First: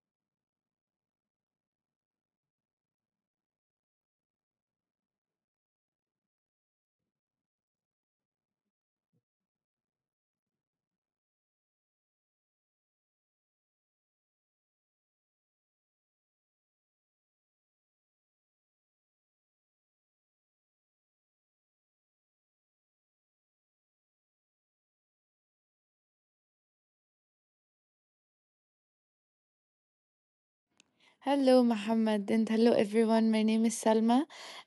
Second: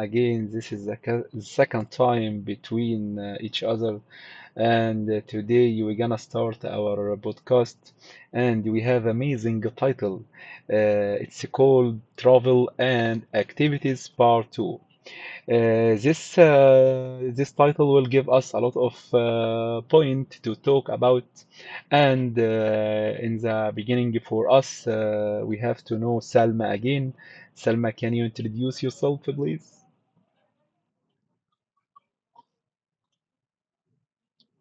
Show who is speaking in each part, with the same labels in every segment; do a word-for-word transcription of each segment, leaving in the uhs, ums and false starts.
Speaker 1: Again, this is the ca- second time between uh, each other, and uh, today we're gonna start our podcast, and we have amazing title. Uh, it's called Travel and Activities Part Two. Uh, this uh, this title will give us a lot of uh, point to talk about, and uh, in the beginning for us, uh, we have to know Salma again. Salma, can you introduce yourself, please?
Speaker 2: Hello, Muhammad, and hello, everyone. My name is Salma.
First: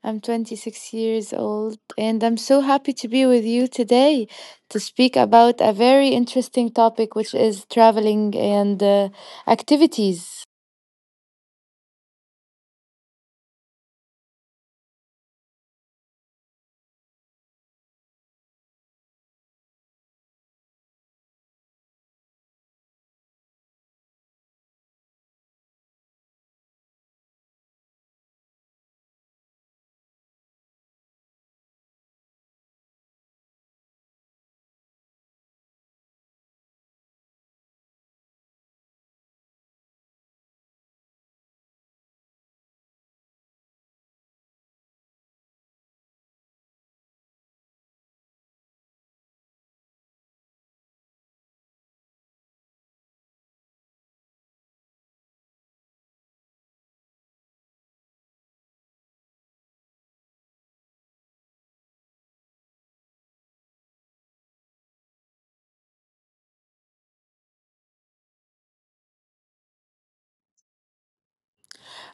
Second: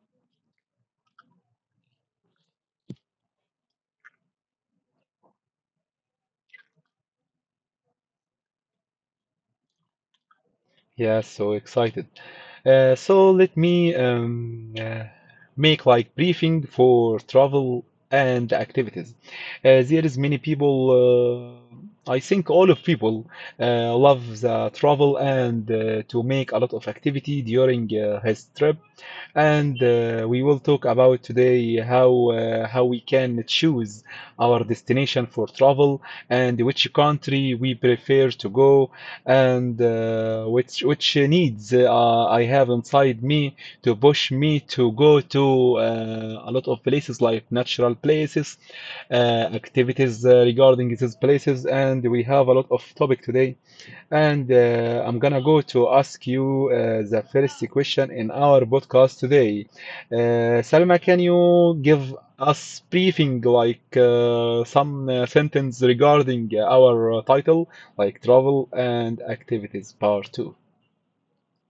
Speaker 2: I'm twenty-six years old, and I'm so happy to be with you today to speak about a very interesting topic, which is traveling and uh, activities.
Speaker 1: Yeah, so excited. Uh, so let me um, uh, make like briefing for travel and activities. Uh, there is many people. Uh, I think all of people uh, love the travel and uh, to make a lot of activity during uh, his trip. And uh, we will talk about today how uh, how we can choose our destination for travel and which country we prefer to go and uh, which which needs uh, I have inside me to push me to go to uh, a lot of places like natural places, uh, activities uh, regarding these places, and we have a lot of topic today. And uh, I'm gonna go to ask you uh, the first question in our podcast today. Uh, Salma, can you give us briefing, like uh, some uh, sentence regarding uh, our uh, title, like travel and activities part two?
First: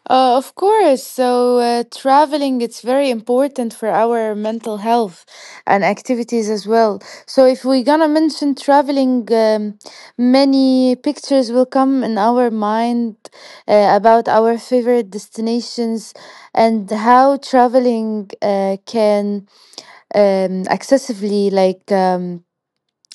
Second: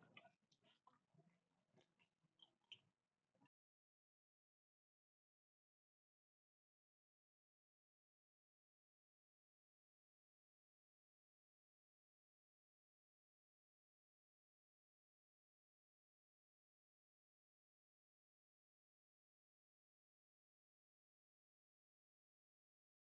Speaker 2: Uh, of course. So, uh, traveling, it's very important for our mental health and activities as well. So, if we're gonna mention traveling, um, many pictures will come in our mind uh, about our favorite destinations and how traveling uh, can um, accessively like um,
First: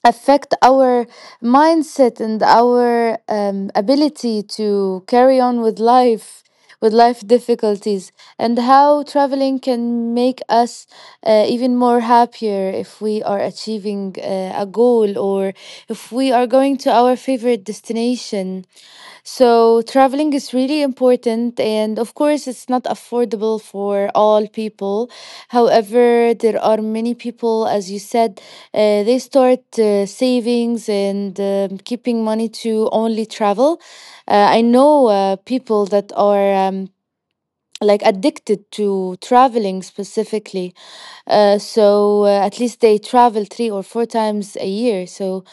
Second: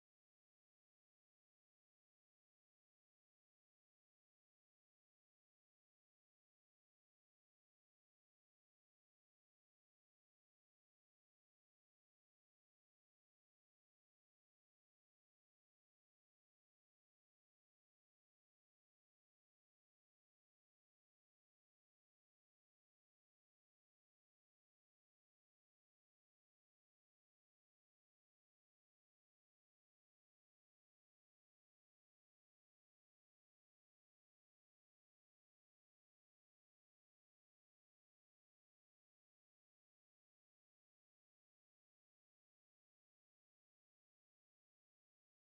Speaker 2: affect our mindset and our um, ability to carry on with life with life difficulties and how traveling can make us uh, even more happier if we are achieving uh, a goal or if we are going to our favorite destination, so traveling is really important, and of course, it's not affordable for all people. However, there are many people, as you said, uh, they start uh, savings and um, keeping money to only travel. Uh, I know uh, people that are. Um, like addicted to traveling specifically. Uh, so uh, at least they travel three or four times a year. So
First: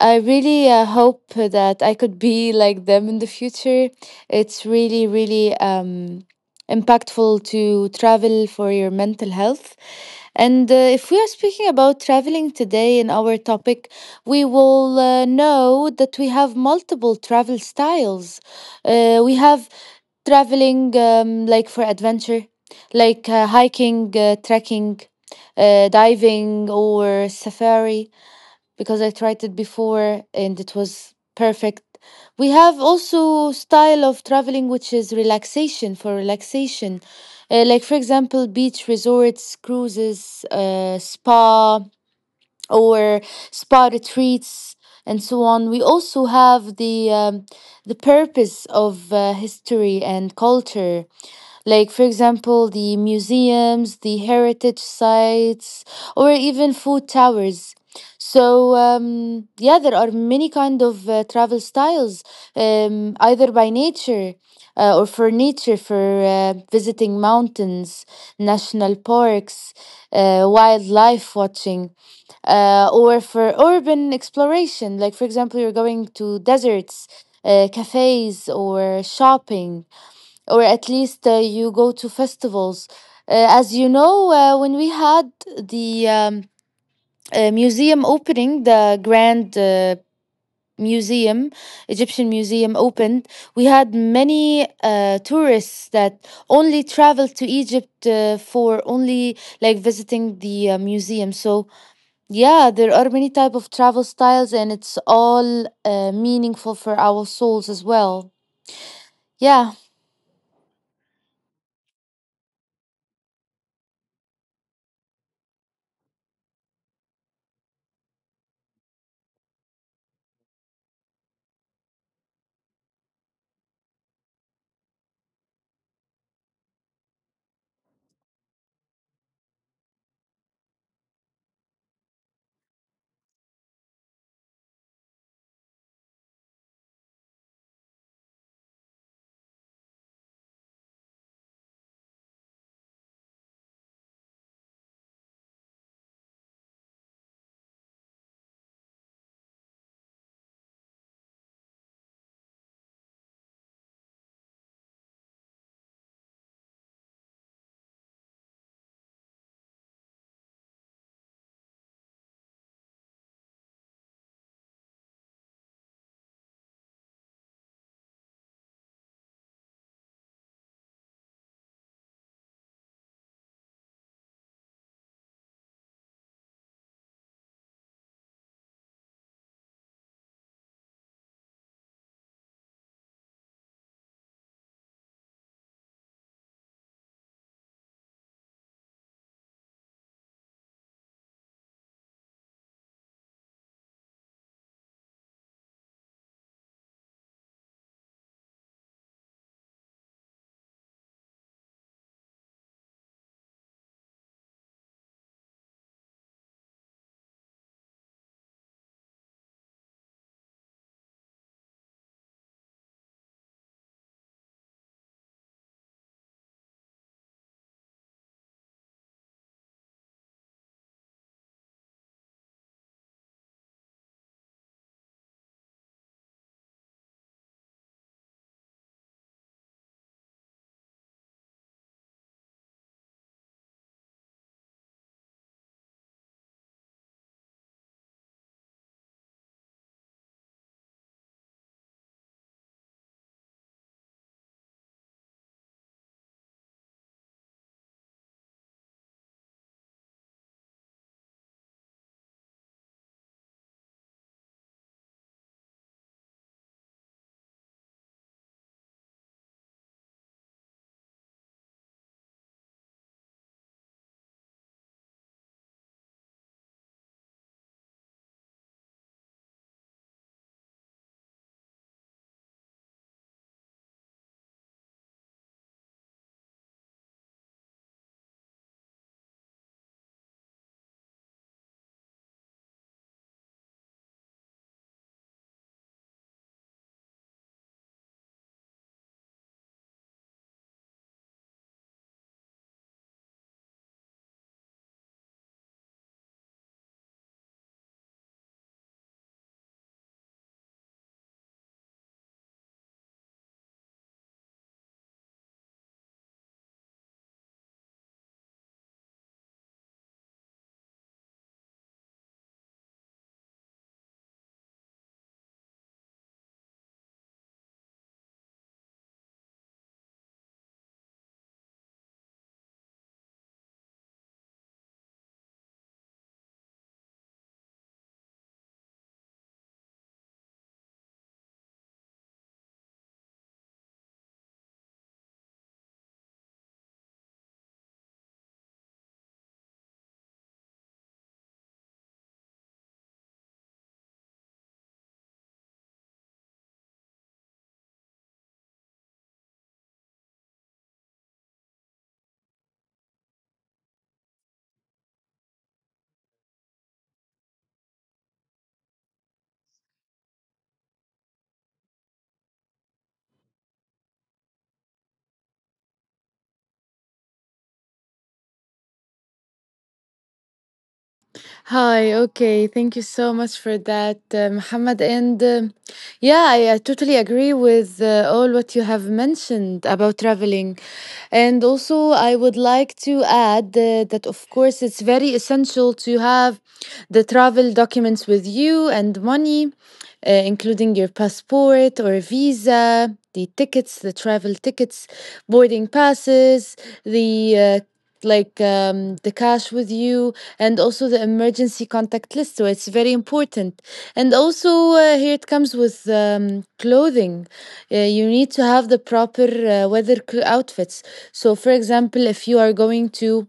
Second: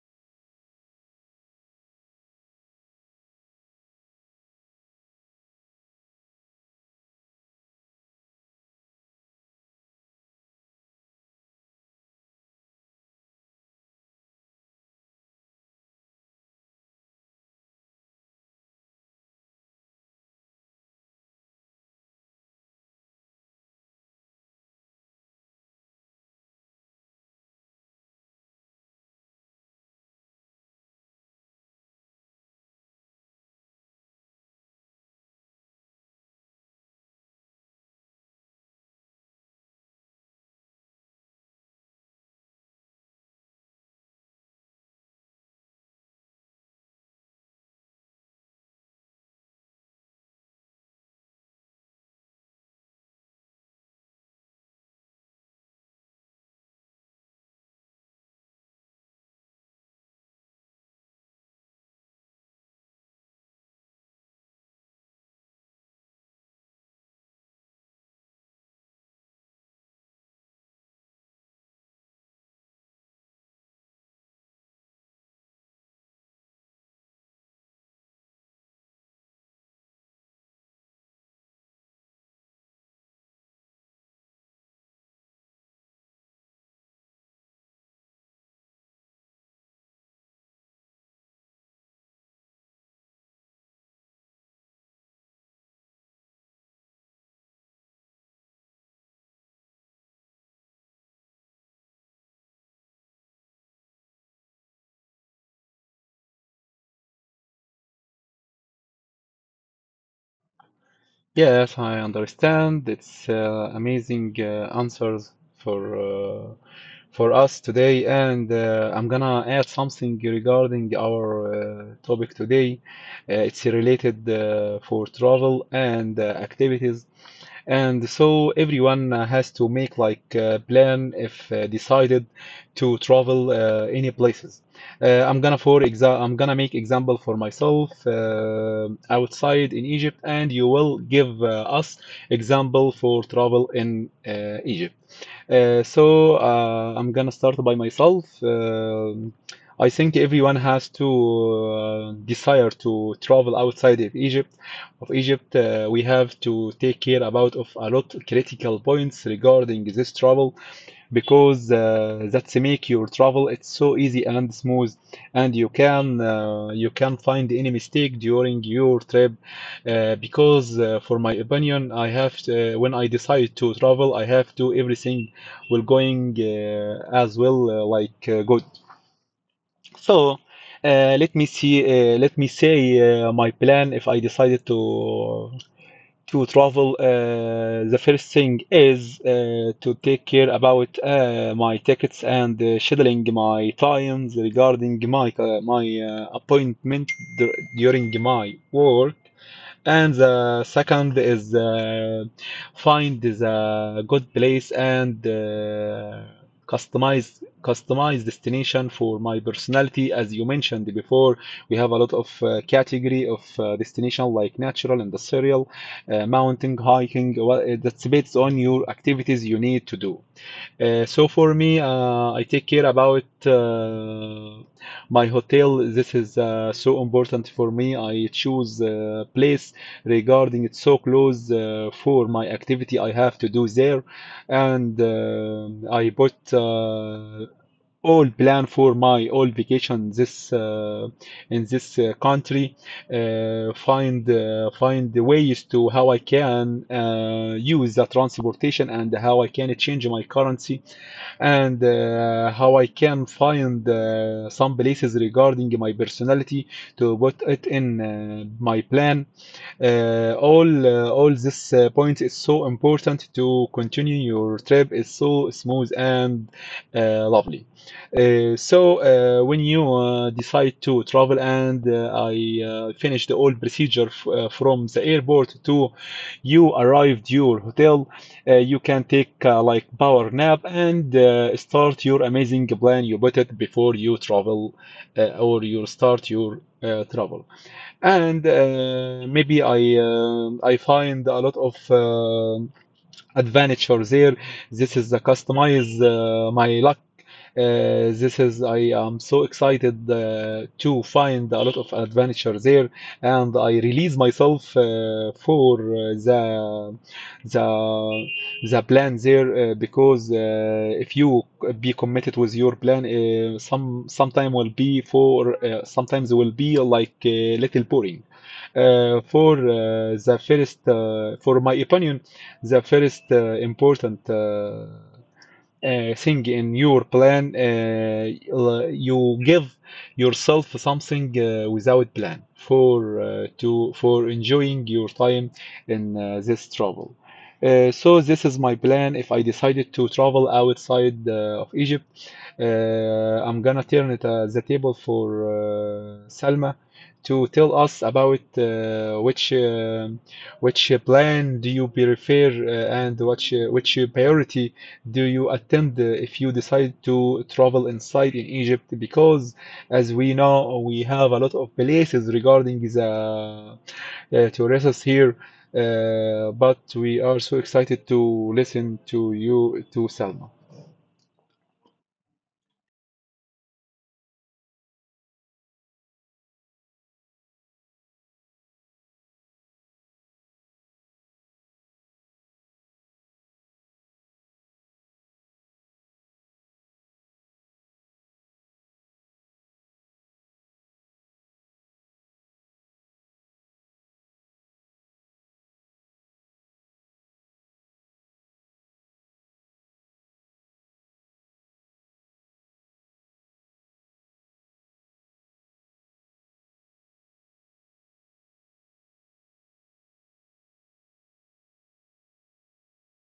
Speaker 2: I really uh, hope that I could be like them in the future. It's really, really um, impactful to travel for your mental health. And uh, if we are speaking about traveling today in our topic, we will uh, know that we have multiple travel styles. Uh, we have traveling, um, like for adventure, like uh, hiking, uh, trekking, uh, diving, or safari, because I tried it before and it was perfect. We have also style of traveling which is relaxation for relaxation, uh, like for example beach resorts, cruises, uh, spa, or spider treats and so on. We also have the um, the purpose of uh, history and culture, like for example the museums, the heritage sites, or even food towers. So um, yeah, there are many kind of uh, travel styles, um, either by nature. Uh, or for nature, for uh, visiting mountains, national parks, uh, wildlife watching uh, or for urban exploration. Like, for example, you're going to deserts, uh, cafes, or shopping, or at least uh, you go to festivals. Uh, as you know, uh, when we had the um, uh, museum opening, the grand uh, museum, Egyptian museum opened, we had many uh, tourists that only traveled to Egypt uh, for only like visiting the uh, museum. So yeah, there are many type of travel styles and it's all uh, meaningful for our souls as well. Yeah.
Speaker 1: Yes, I understand. It's uh, amazing uh, answers for uh, for us today, and uh, I'm gonna add something regarding our uh, topic today. Uh, it's related uh, for travel and uh, activities, and so everyone uh, has to make like a plan if uh, decided to travel uh, any places. Uh, I'm gonna for exa I'm gonna make example for myself uh, outside in Egypt, and you will give uh, us example for travel in uh, Egypt. Uh, so uh, I'm gonna start by myself. Um I think everyone has to uh, desire to travel outside of Egypt. Of Egypt, uh, we have to take care about of a lot critical points regarding this travel because uh, that's make your travel it's so easy and smooth and you can uh, you can find any mistake during your trip uh, because uh, for my opinion I have to, uh, when I decide to travel I have to everything will going uh, as well uh, like uh, good so uh, let me see uh, let me say uh, my plan if I decided to to travel, uh, the first thing is uh, to take care about uh, my tickets and uh, scheduling my times regarding my uh, my uh, appointment dur- during my work. And the second is uh, find the good place and uh, customize customize destination for my personality. As you mentioned before, we have a lot of uh, category of uh, destination like natural, industrial, uh, mountain, hiking. Well, it- that's based on your activities you need to do. Uh, so for me, uh, I take care about uh, my hotel. This is uh, so important for me. I choose uh, place regarding it's so close uh, for my activity I have to do there, and um I put uh, all plan for my all vacation this uh, in this uh, country. Uh, find uh, find the ways to how I can uh, use the transportation and how I can change my currency and uh, how I can find uh, some places regarding my personality to put it in uh, my plan uh, all uh, all this uh, point is so important to continue your trip is so smooth and uh, lovely. Uh, so uh, when you uh, decide to travel and uh, I uh, finished the whole procedure f uh, from the airport to you arrived your hotel, uh, you can take uh, like power nap and uh, start your amazing plan you put it before you travel uh, or you start your uh, travel and uh, maybe I um I find a lot of uh, advantage for there. This is the customize uh, my luck. Uh, this is I am so excited uh, to find a lot of adventure there, and I release myself uh, for uh, the the the plan there uh, because uh, if you be committed with your plan, uh, some sometime will be for uh, sometimes will be like a little boring. Uh, for uh, the first, uh, for my opinion, the first uh, important uh, uh, thing in your plan uh, you give yourself something uh, without plan for uh, to for enjoying your time in uh, this travel uh, so this is my plan if I decided to travel outside uh, of Egypt. uh, I'm gonna turn it uh, the table for uh, Salma to tell us about uh, which um which plan do you prefer uh, and which uh, which priority do you attempt uh, if you decide to travel inside in Egypt? Because as we know, we have a lot of places regarding the uh, tourists here, uh, but we are so excited to listen to you, to Salma.
Speaker 2: Hi, okay, thank you so much for that, uh, Muhammad. And um yeah, I, I totally agree with uh, all what you have mentioned about traveling. And also, I would like to add uh, that, of course, it's very essential to have the travel documents with you and money, uh, including your passport or visa, the tickets, the travel tickets, boarding passes, the uh, like um, the cash with you and also the emergency contact list, so it's very important. And also, uh, here it comes with um, clothing. Uh, you need to have the proper uh, weather cl- outfits. So for example, if you are going to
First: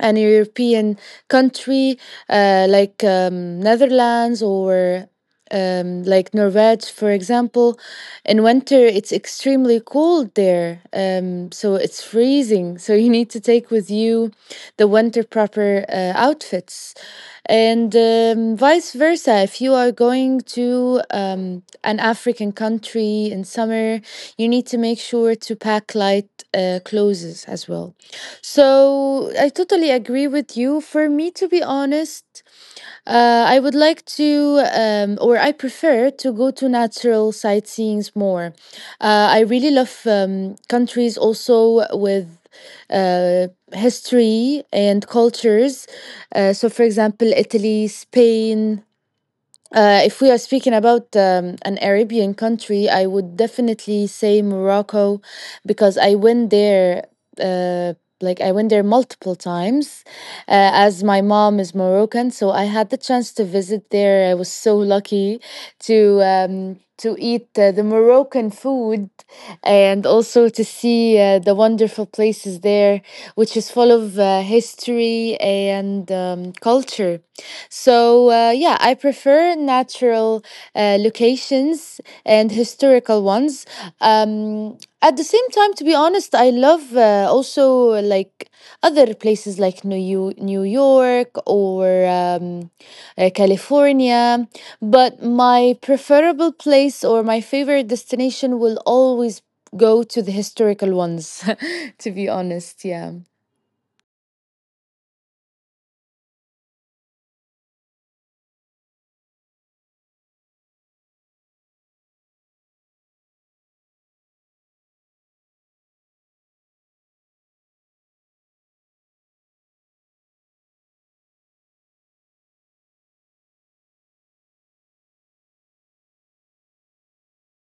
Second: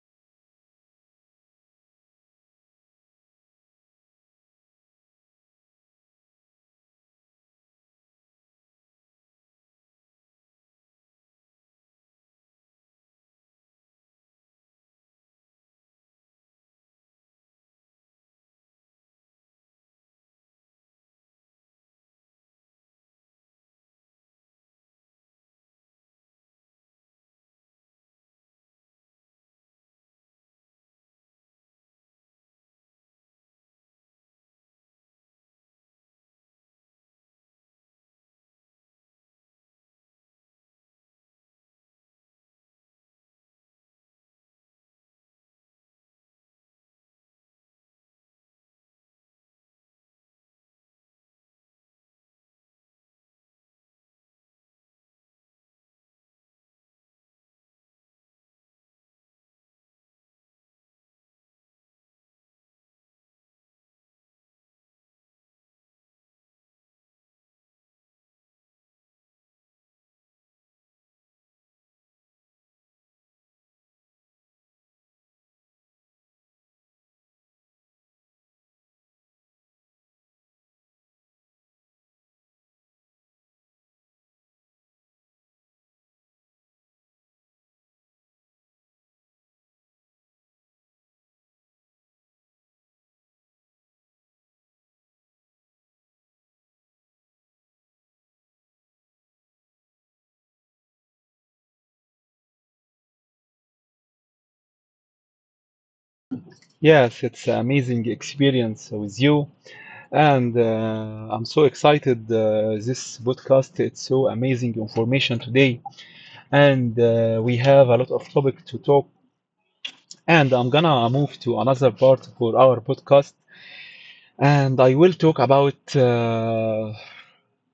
Speaker 2: an European country uh, like um, Netherlands or um, like Norway, for example. In winter, it's extremely cold there, um, so it's freezing. So you need to take with you the winter proper uh, outfits, and um, vice versa. If you are going to um, an African country in summer, you need to make sure to pack light uh, clothes as well. So I totally agree with you. For me, to be honest, uh, I would like to, um, or I prefer to go to natural sightseeings more. Uh, I really love um, countries also with uh, history and cultures. Uh, so, for example, Italy, Spain, uh, if we are speaking about um, an Arabian country, I would definitely say Morocco because I went there. Uh, like I went there multiple times, uh, as my mom is Moroccan, so I had the chance to visit there. I was so lucky to um, to eat uh, the Moroccan food and also to see uh, the wonderful places there there, which is full of uh, history and um, culture. So, uh, yeah, I prefer natural uh, locations and historical ones. Um, at the same time, to be honest, I love uh, also like other places like New Yo- New York or um, uh, California, but my preferable place or my favorite destination will always go to the historical ones, to be honest. Yeah.
Speaker 1: Yes, it's an amazing experience with you. And uh, I'm so excited. Uh, this podcast, it's so amazing information today. And uh, we have a lot of topic to talk. And I'm gonna move to another part for our podcast and I will talk about uh,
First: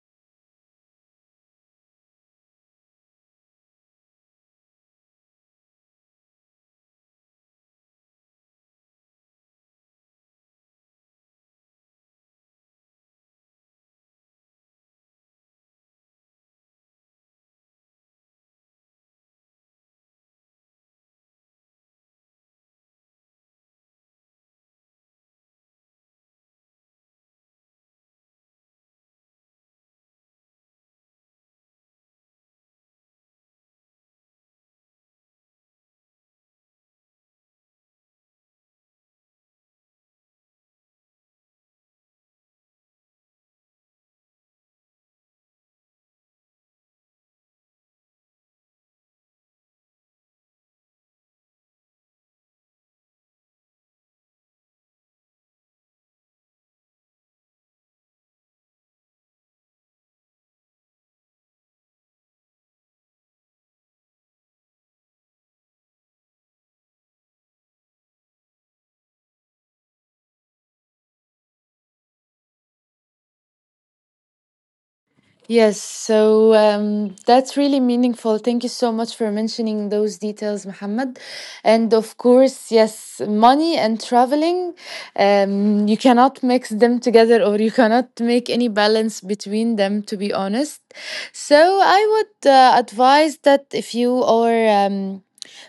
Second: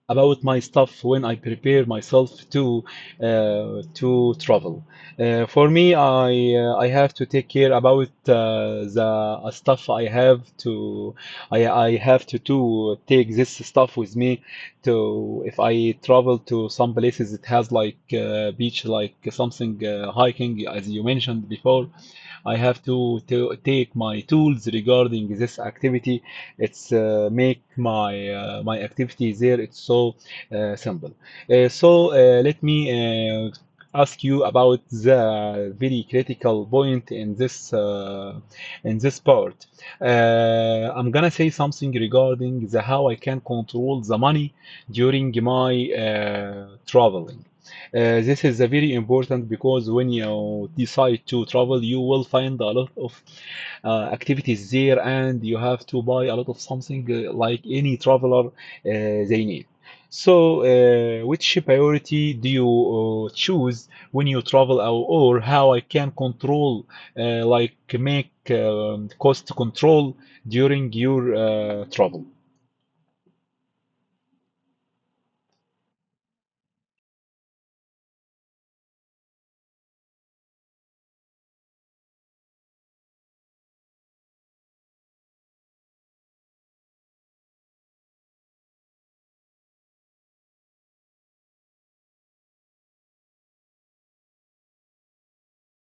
Speaker 1: about my stuff when I prepare myself to uh, to travel. Uh, for me, I uh, I have to take care about uh, the uh, stuff I have to I I have to to take this stuff with me to if I travel to some places it has like uh, beach like something uh, hiking as you mentioned before. I have to, to take my tools regarding this activity it's uh, make my uh, my activities there. It's so uh, simple. Uh, so uh, let me uh, ask you about the very critical point in this uh, in this part. Uh, I'm gonna say something regarding the how I can control the money during my uh, traveling. Uh, this is a very important because when you decide to travel, you will find a lot of uh, activities there, and you have to buy a lot of something uh, like any traveler uh, they need. So, uh, which priority do you uh, choose when you travel, or, or how I can control, uh, like make um, cost control during your uh, travel?
Speaker 2: Yes, so um, that's really meaningful. Thank you so much for mentioning those details, Mohammed. And of course, yes, money and traveling, um, you cannot mix them together or you cannot make any balance between them, to be honest. So I would uh, advise that if you are um,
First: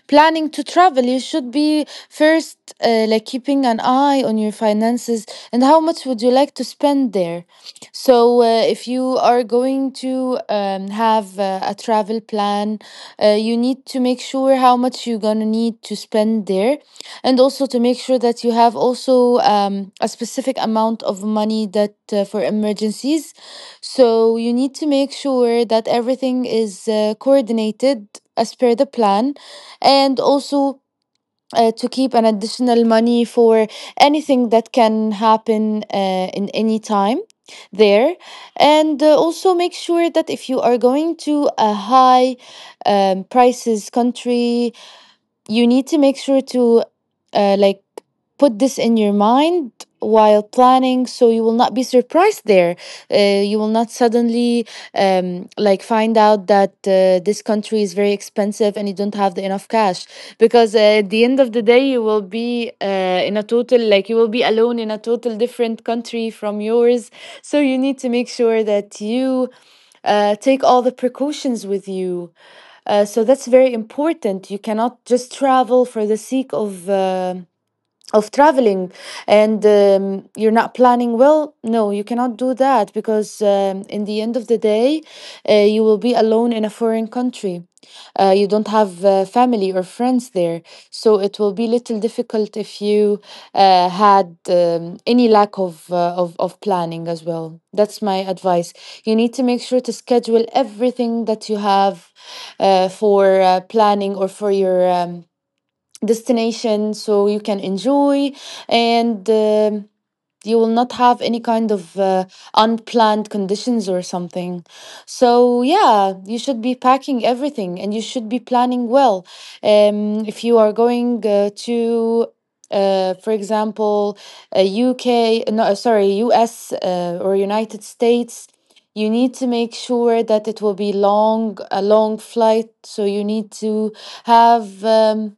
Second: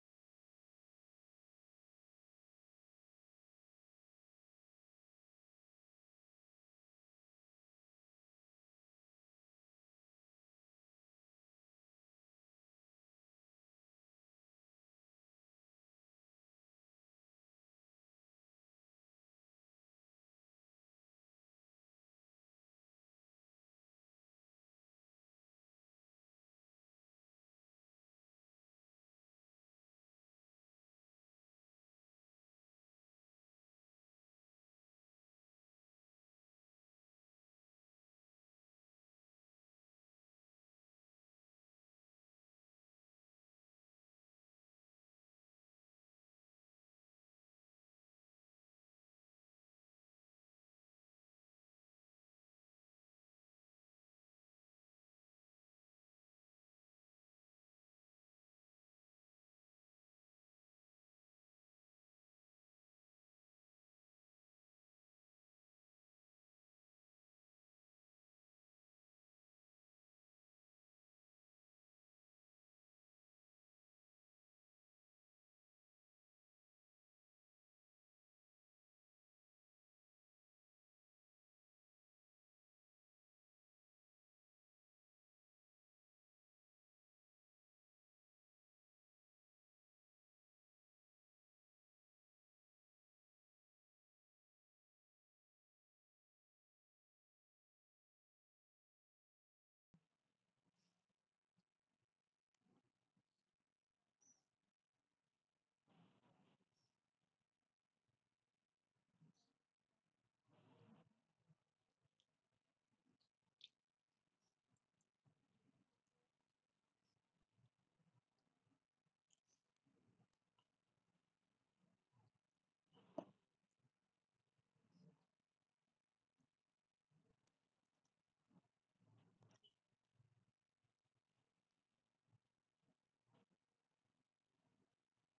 Speaker 2: planning to travel, you should be first uh, like keeping an eye on your finances and how much would you like to spend there. So, uh, if you are going to um, have uh, a travel plan, uh, you need to make sure how much you're gonna need to spend there, and also to make sure that you have also um, a specific amount of money that uh, for emergencies. So you need to make sure that everything is uh, coordinated as per the plan, and also uh, to keep an additional money for anything that can happen uh, in any time there, and uh, also make sure that if you are going to a high um, prices country, you need to make sure to uh, like put this in your mind while planning so you will not be surprised there. Uh, you will not suddenly um, like find out that uh, this country is very expensive and you don't have the enough cash, because uh, at the end of the day you will be uh, in a total, like you will be alone in a total different country from yours. So you need to make sure that you uh, take all the precautions with you. Uh, so that's very important. You cannot just travel for the sake of uh, of traveling and um, you're not planning well. No, you cannot do that because um, in the end of the day uh, you will be alone in a foreign country. Uh, you don't have uh, family or friends there, so it will be little difficult if you uh, had um, any lack of, uh, of of planning as well. That's my advice. You need to make sure to schedule everything that you have uh, for uh, planning or for your um, destination so you can enjoy, and um you will not have any kind of uh, unplanned conditions or something. So, yeah, you should be packing everything and you should be planning well. Um, if you are going uh, to, uh, for example, a U K, no, uh, sorry, U S uh, or United States, you need to make sure that it will be long, a long flight. So, you need to have. Um,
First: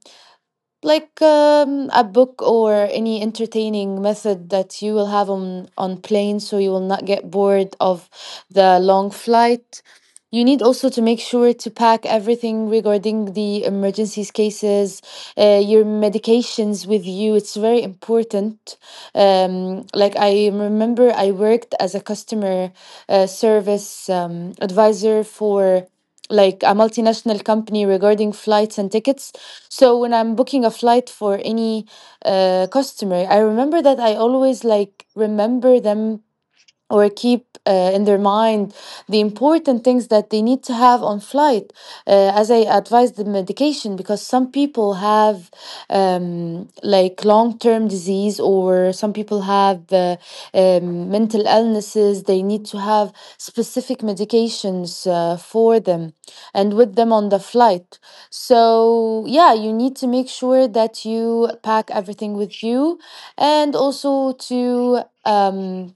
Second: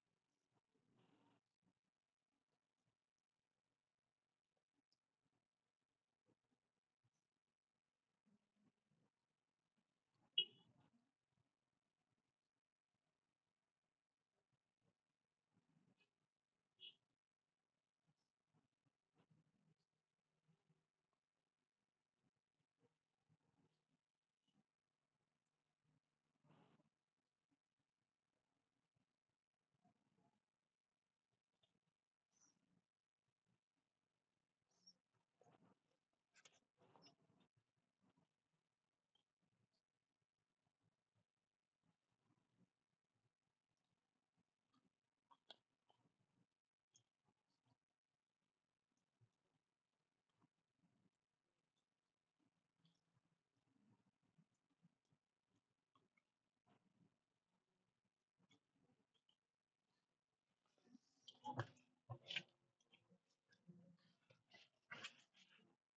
Speaker 2: like um, a book or any entertaining method that you will have on on plane so you will not get bored of the long flight. You need also to make sure to pack everything regarding the emergencies cases. Uh, your medications with you, it's very important. Um, like I remember I worked as a customer uh, service um, advisor for like a multinational company regarding flights and tickets. So when I'm booking a flight for any uh, customer, I remember that I always like remember them or keep uh, in their mind the important things that they need to have on flight. Uh, as I advise the medication, because some people have um, like long-term disease, or some people have uh, um, mental illnesses, they need to have specific medications uh, for them and with them on the flight. So yeah, you need to make sure that you pack everything with you, and also to um,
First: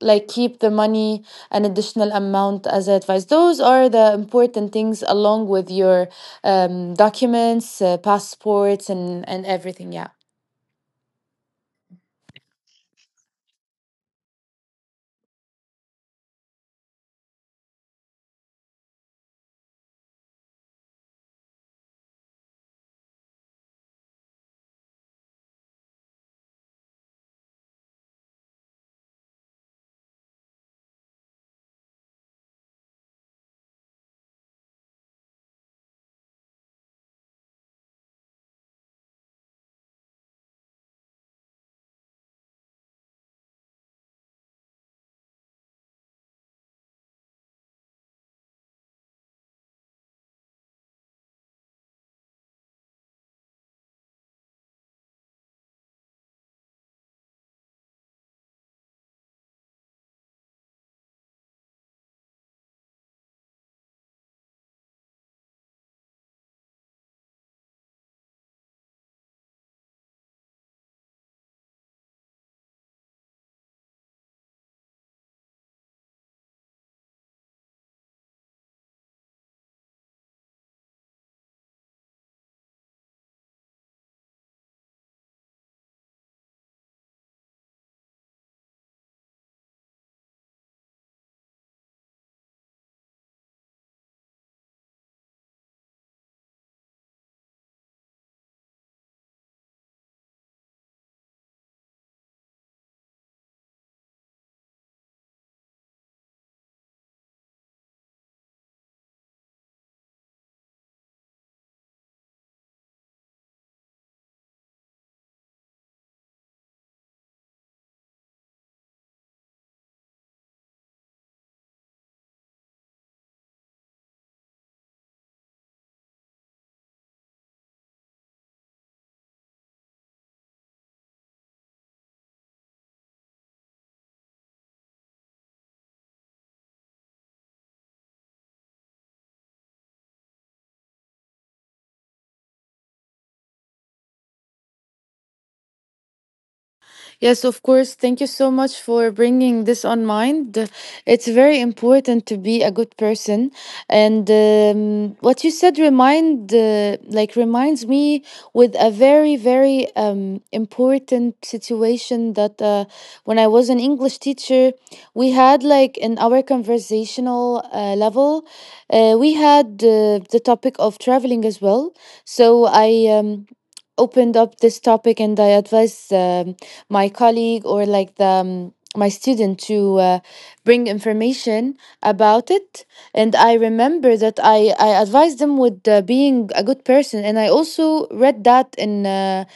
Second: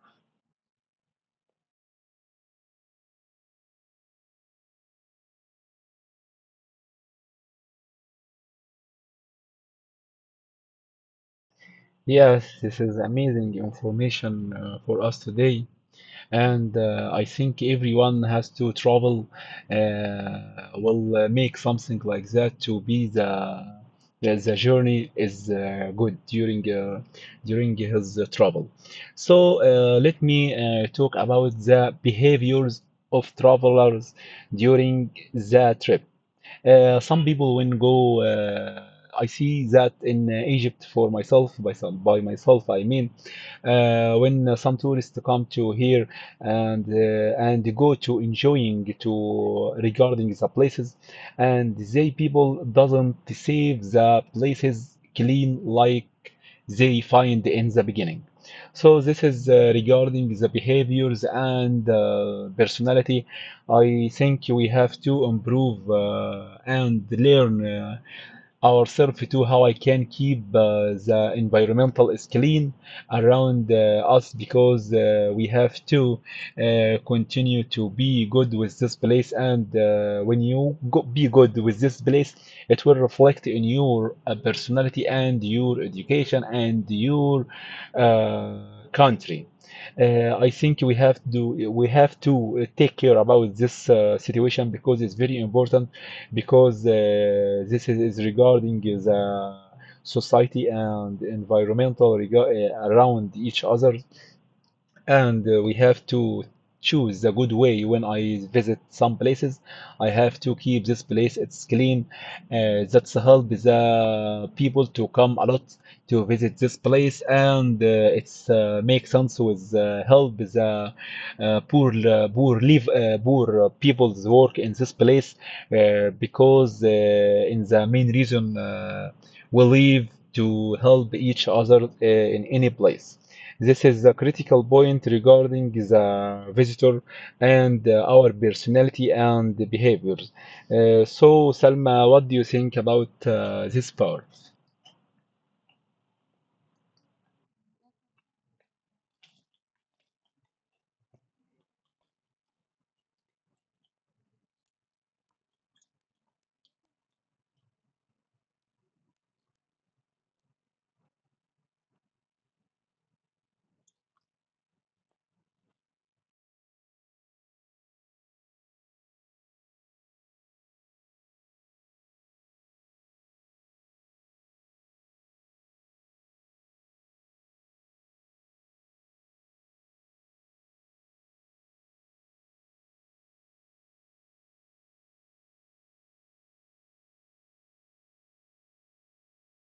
Speaker 2: like keep the money, an additional amount, as advice. Those are the important things along with your um, documents, uh, passports and and everything. Yeah.
Speaker 1: Yes, this is amazing information uh, for us today. And uh, I think everyone has to travel uh, will uh, make something like that to be the the, the journey is uh, good during uh, during his uh, travel. So uh, let me uh, talk about the behaviors of travelers during the trip. Uh, some people when go, uh, I see that in uh, Egypt for myself, by some, by myself, I mean, uh, when uh, some tourists come to here and uh, and they go to enjoying to regarding the places, and they people doesn't save the places clean like they find in the beginning. So this is uh, regarding the behaviors and uh, personality. I think we have to improve uh, and learn uh, ourselves to how I can keep uh, the environmental is clean around uh, uh, us because uh, we have to uh, continue to be good with this place. And uh, when you go be good with this place, it will reflect in your uh, personality and your education and your uh, country. Uh, I think we have to we have to uh, take care about this uh, situation because it's very important because uh, this is, is regarding the society and environmental rega- uh, around each other and uh, we have to choose a good way when I visit some places. I have to keep this place it's clean. Uh, that's help the people to come a lot to visit this place, and uh, it's uh, makes sense with uh, help the uh, poor uh, poor live uh, poor uh, people's work in this place uh, because uh, in the main reason uh, we live to help each other uh, in any place. This is the critical point regarding the visitor and uh, our personality and behaviors. Uh, so, Salma, what do you think about uh, this part?
Speaker 2: Yes, of course. Thank you so much for bringing this on mind. It's very important to be a good person, and um, what you said remind uh, like reminds me with a very very um, important situation that uh, when I was an English teacher, we had like in our conversational uh, level, uh, we had uh, the topic of traveling as well. So I um, opened up this topic and I advise um, my colleague, or like the um, my student, to uh, bring information about it. And I remember that i i advised them with uh, being a good person, and I also read that in uh,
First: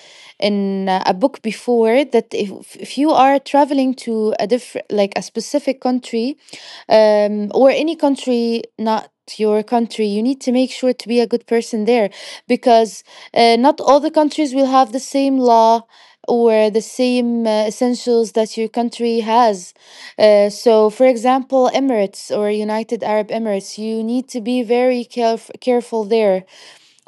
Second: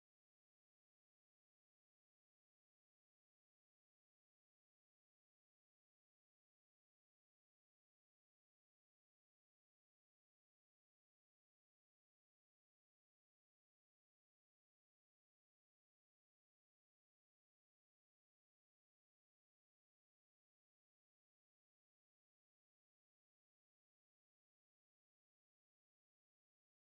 Speaker 2: in uh, a book before that if, if you are traveling to a different, like a specific country, um, or any country not your country, you need to make sure to be a good person there, because uh, not all the countries will have the same law or the same uh, essentials that your country has. Uh, so, for example, Emirates, or United Arab Emirates, you need to be very caref- careful there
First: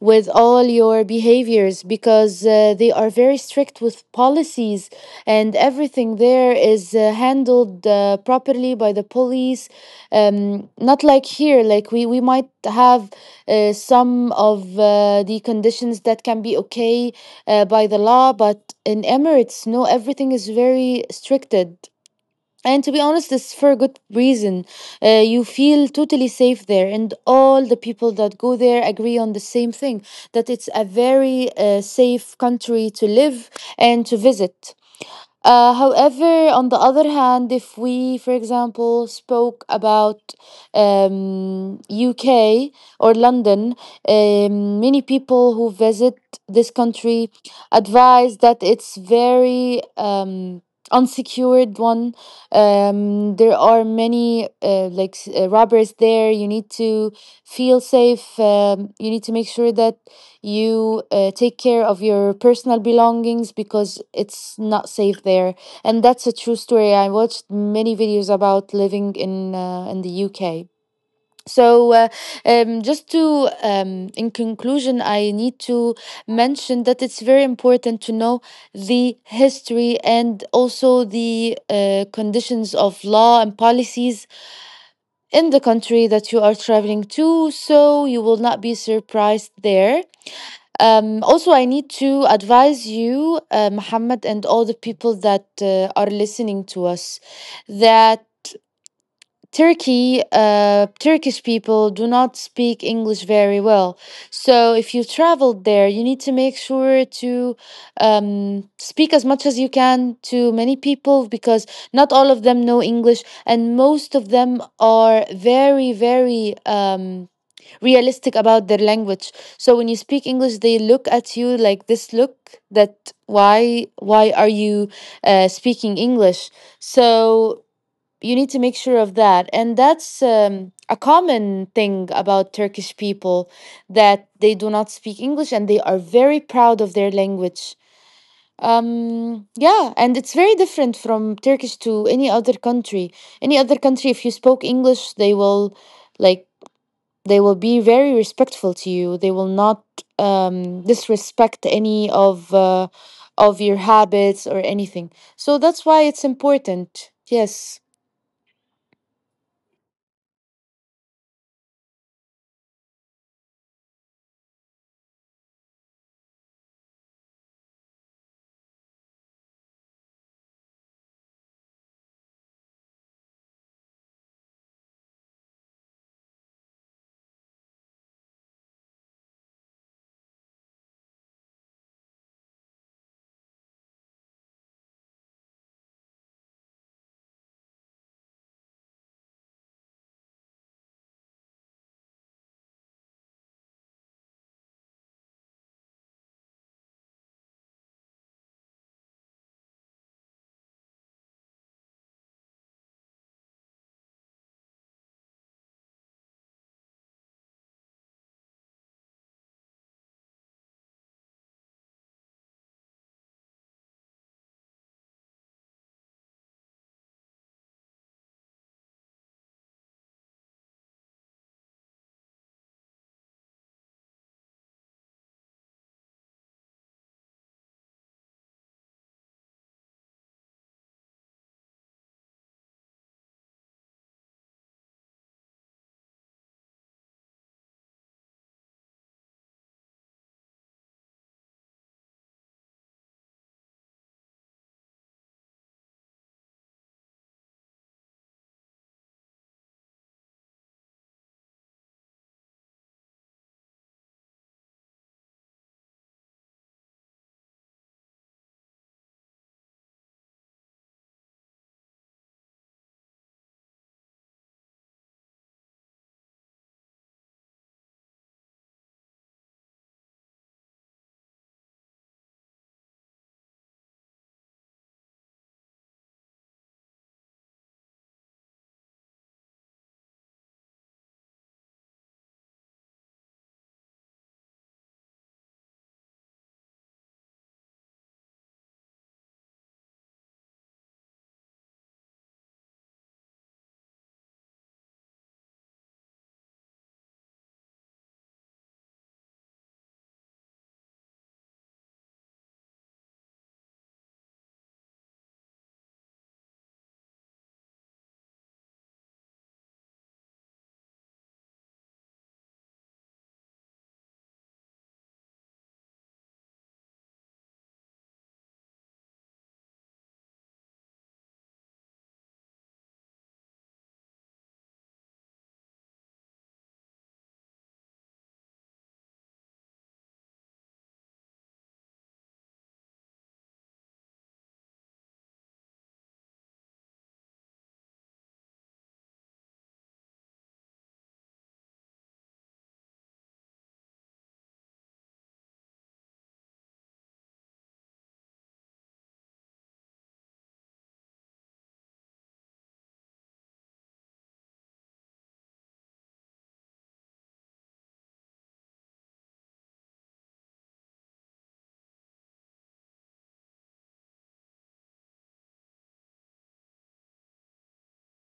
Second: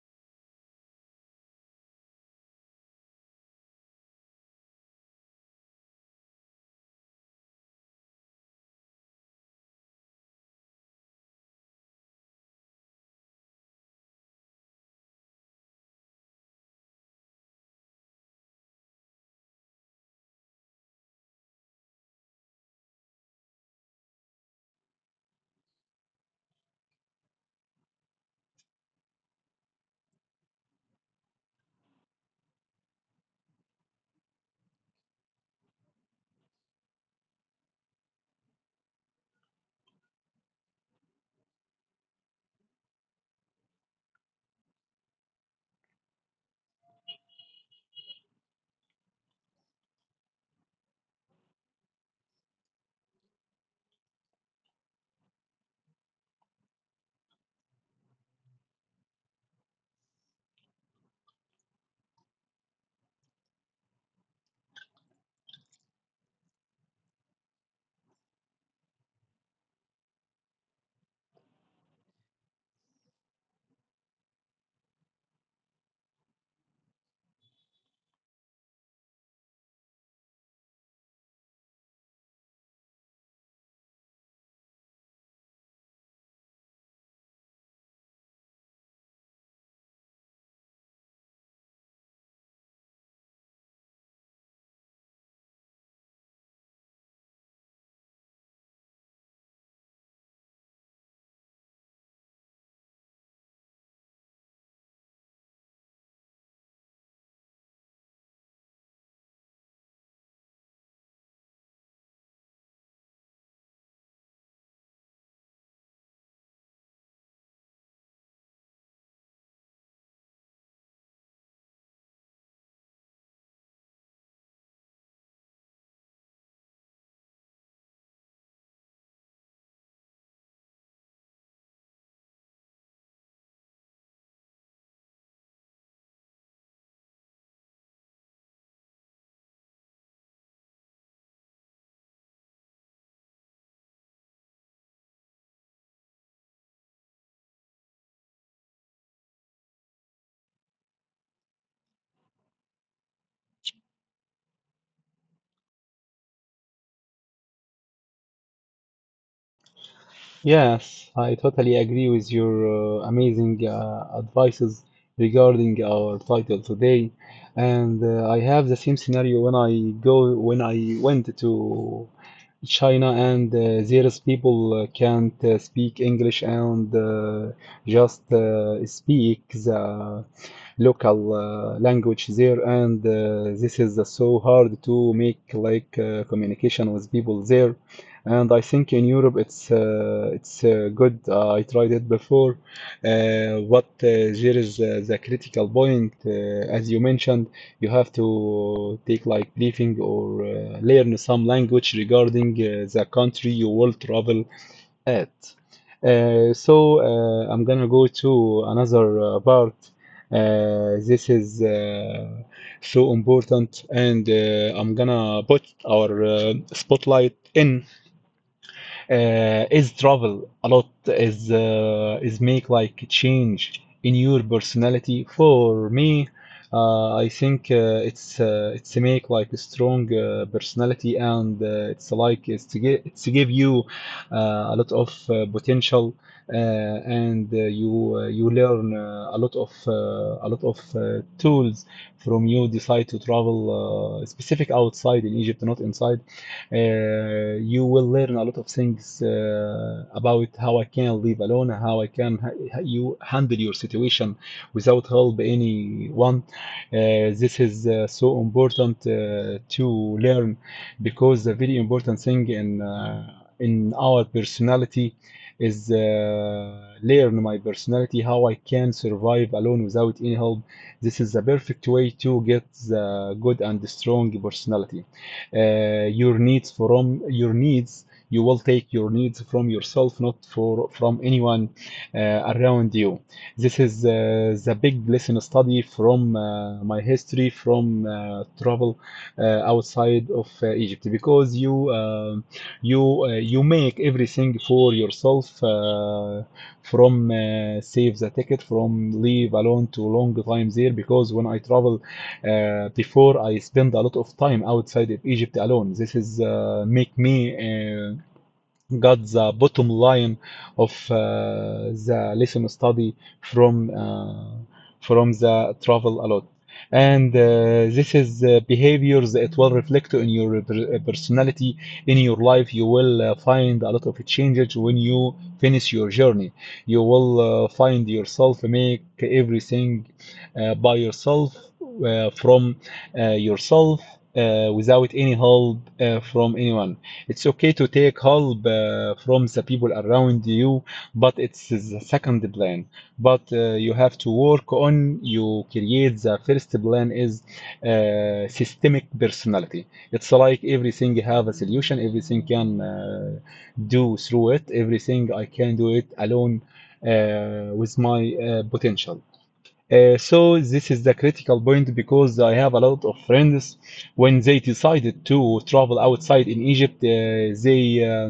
Speaker 2: with all your behaviors, because uh, they are very strict with policies, and everything there is uh, handled uh, properly by the police. Um, not like here, like we, we might have uh, some of uh, the conditions that can be okay uh, by the law. But in Emirates, no, everything is very stricted, and to be honest, it's for a good reason. Uh, you feel totally safe there, and all the people that go there agree on the same thing, that it's a very uh, safe country to live and to visit. Uh, however, on the other hand, if we, for example, spoke about um, U K or London, um, many people who visit this country advise that it's very um, unsecured one. Um, there are many uh, like s- uh, robbers there. You need to feel safe. Um, you need to make sure that you uh, take care of your personal belongings, because it's not safe there. And that's a true story. I watched many videos about living in uh, in the UK. So uh, um, just to um, in conclusion, I need to mention that it's very important to know the history, and also the uh, conditions of law and policies in the country that you are traveling to, so you will not be surprised there. Um, also, I need to advise you, uh, Muhammad, and all the people that uh, are listening to us, that Turkey, uh, Turkish people do not speak English very well. So if you traveled there, you need to make sure to um, speak as much as you can to many people, because not all of them know English, and most of them are very, very. Um, realistic about their language. So when you speak English, they look at you like this look, that why why are you uh, speaking English? So you need to make sure of that, and that's um, a common thing about Turkish people, that they do not speak English, and they are very proud of their language. Um, yeah, and it's very different from Turkish to any other country. Any other country, if you spoke English, they will, like, they will be very respectful to you. They will not um, disrespect any of uh, of your habits or anything. So that's why it's important. Yes.
Speaker 1: Yes, I totally agree with your uh, amazing uh, advices regarding our title today. And uh, I have the same scenario when I go when I went to China and uh, there's people uh, can't uh, speak English and uh, just uh, speak the local uh, language there and uh, this is uh, so hard to make like uh, communication with people there and I think in Europe it's uh, it's uh, good. Uh, I tried it before. Uh, what uh, There is uh, the critical point, uh, as you mentioned, you have to take like briefing or uh, learn some language regarding uh, the country you will travel at. Uh, so uh, I'm gonna go to another uh, part. Uh, this is uh, so important, and uh, I'm gonna put our uh, spotlight in, uh, is travel a lot is uh, is make like change in your personality. For me, uh, I think uh, it's uh, it's make like a strong uh, personality, and uh, it's like it's to give it's to give you uh, a lot of uh, potential, uh, and uh, you uh, you learn uh, a lot of uh, a lot of uh, tools from. You decide to travel, uh, specific outside in Egypt, not inside. Uh, you will learn a lot of things uh, about how I can live alone, how I can, how you handle your situation without help anyone. Uh, this is uh, so important uh, to learn, because the very important thing in, uh, in our personality is, uh, learn my personality, how I can survive alone without any help. This is the perfect way to get the good and strong personality. Uh, your needs, from your needs, you will take your needs from yourself, not for from anyone uh, around you. This is uh, the big lesson study from uh, my history, from uh, travel uh, outside of uh, Egypt, because you uh, you uh, you make everything for yourself, uh, from uh, save the ticket, from leave alone to long time there, because when I travel, uh, before, I spend a lot of time outside of Egypt alone. This is uh, make me uh, got the bottom line of uh, the lesson study from uh, from the travel a lot. And uh, this is uh, behaviors that will reflect on your personality in your life. You will uh, find a lot of changes when you finish your journey. You will uh, find yourself make everything uh, by yourself uh, from uh, yourself, uh, without any help uh, from anyone. It's okay to take help uh, from the people around you, but it's the second plan. But uh, you have to work on, you create the first plan is uh, systemic personality. It's like everything have a solution, everything can uh, do through it, everything I can do it alone uh, with my uh, potential. Uh, so this is the critical point, because I have a lot of friends when they decided to travel outside in Egypt, uh, they uh,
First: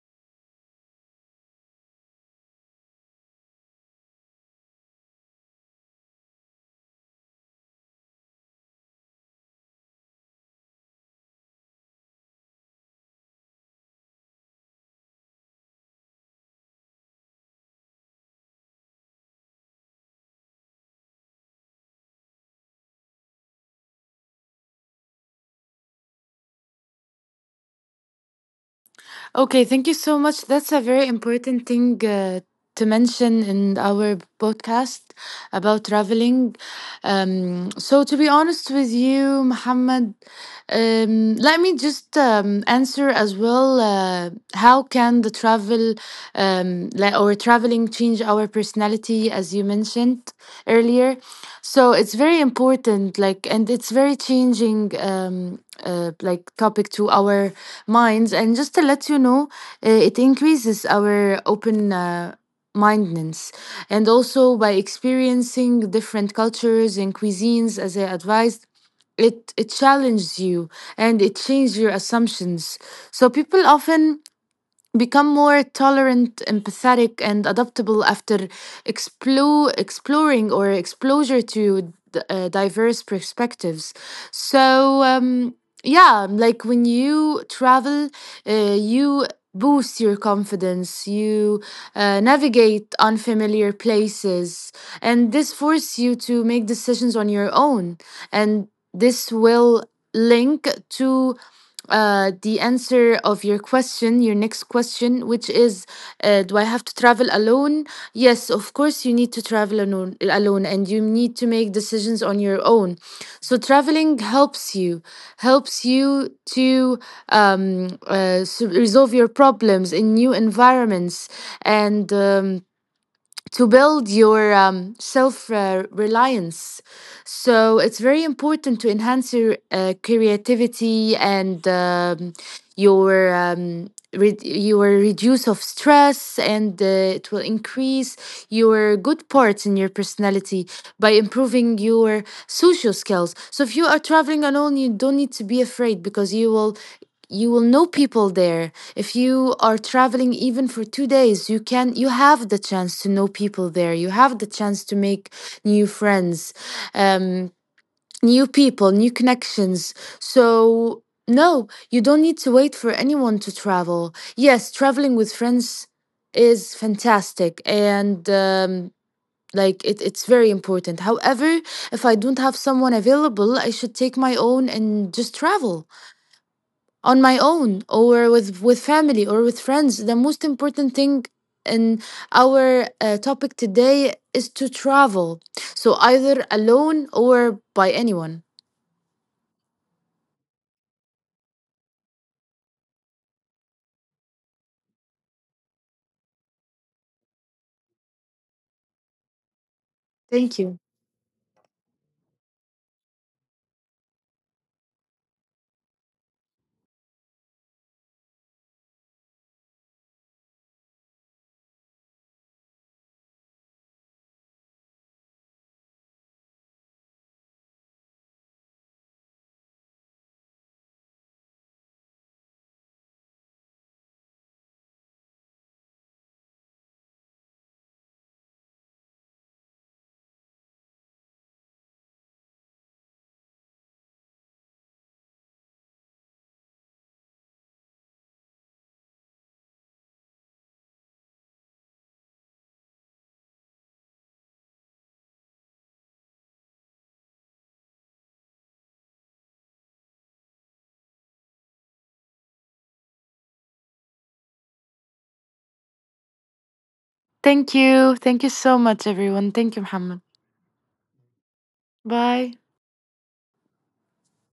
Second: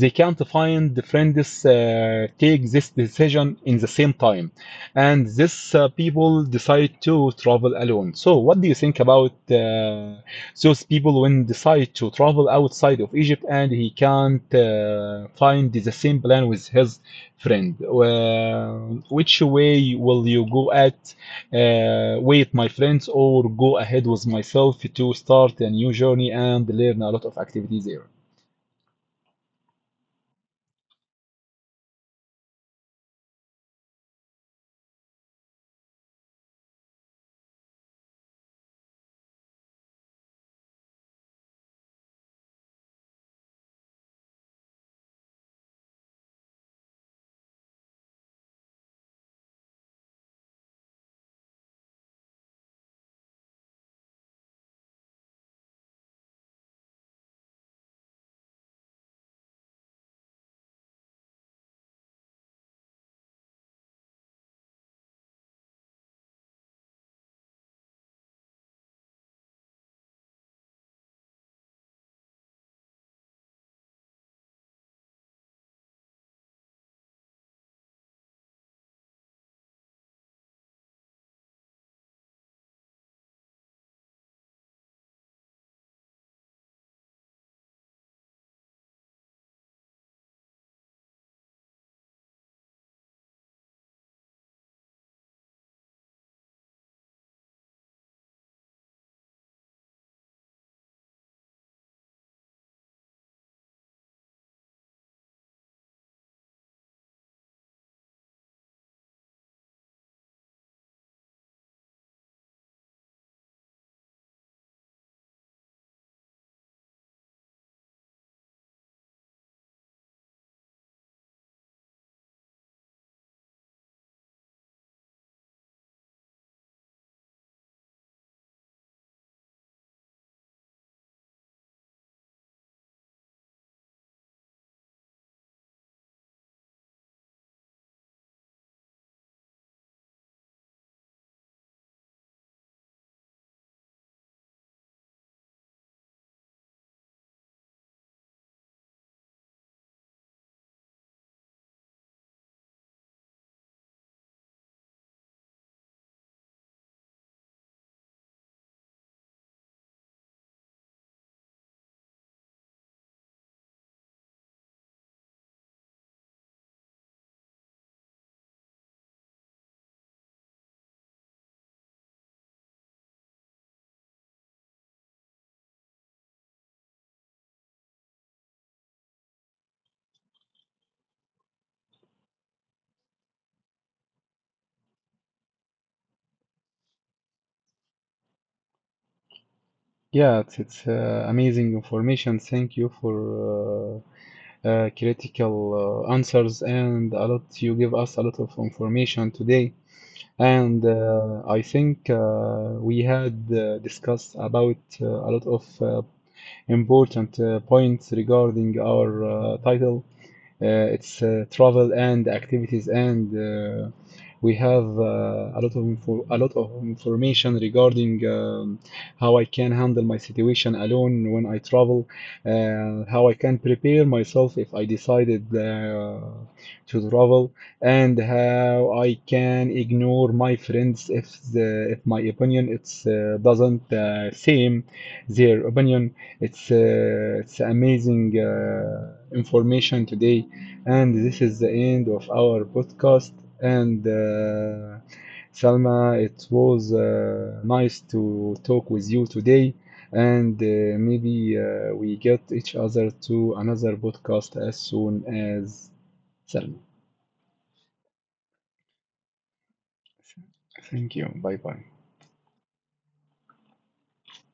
Speaker 1: they can't find the friends uh, take this decision in the same time, and this uh, people decide to travel alone. So what do you think about uh, those people when decide to travel outside of Egypt and he can't uh, find the same plan with his friend? Uh, which way will you go at? Uh, wait, my friends, or go ahead with myself to start a new journey and learn a lot of activities there?
Speaker 2: Okay, thank you so much. That's a very important thing uh, to mention in our podcast about traveling. Um, so, to be honest with you, Muhammad, um, let me just um, answer as well, uh, how can the travel um, like, or traveling, change our personality, as you mentioned earlier? So it's very important, like, and it's very changing, um, uh, like, topic to our minds. And just to let you know, uh, it increases our open uh, mindedness, and also by experiencing different cultures and cuisines, as I advised. It, it challenges you, and it changes your assumptions. So people often become more tolerant, empathetic, and adaptable after explore, exploring, or exposure to d- uh, diverse perspectives. So, um, yeah, like, when you travel, uh, you boost your confidence, you uh, navigate unfamiliar places, and this force you to make decisions on your own. And this will link to uh, the answer of your question, your next question, which is, uh, do I have to travel alone? Yes, of course, you need to travel alone, alone, and you need to make decisions on your own. So traveling helps you, helps you to um, uh, s- resolve your problems in new environments and. Um, to build your um, self uh, reliance. So it's very important to enhance your uh, creativity, and um, your. Um, re- your reduce of stress, and uh, it will increase your good parts in your personality by improving your social skills. So if you are traveling alone, you don't need to be afraid, because you will you will know people there. If you are traveling even for two days, you can you have the chance to know people there, you have the chance to make new friends, um, new people, new connections. So no, you don't need to wait for anyone to travel. Yes, traveling with friends is fantastic, and um, like, it, it's very important. However, if I don't have someone available, I should take my own and just travel on my own, or with with family, or with friends. The most important thing in our uh, topic today is to travel. So either alone or by anyone.
Speaker 1: Yeah, it's, it's uh, amazing information. Thank you for uh, uh, critical uh, answers and a lot. You give us a lot of information today.
Speaker 2: thank you
Speaker 1: And uh, I think uh, we had uh, discussed about uh, a lot of uh, important uh, points regarding our uh, title. Uh, it's uh, travel and activities, and uh, we have uh, a lot of info- a lot of information regarding um, how I can handle my situation alone when I travel, uh, how I can prepare myself if I decided uh, to travel, and how I can ignore my friends if the, if my opinion it's uh, doesn't uh, same their opinion. It's uh, it's amazing uh, information today, and this is the end of our podcast. And uh, Salma, it was uh, nice to talk with you today. And uh, maybe uh, we get each other to another podcast as soon as, Salma.
Speaker 2: Thank you, thank you so much, everyone. Thank you, Muhammad.
Speaker 1: Thank you. Bye bye.
Speaker 2: Bye.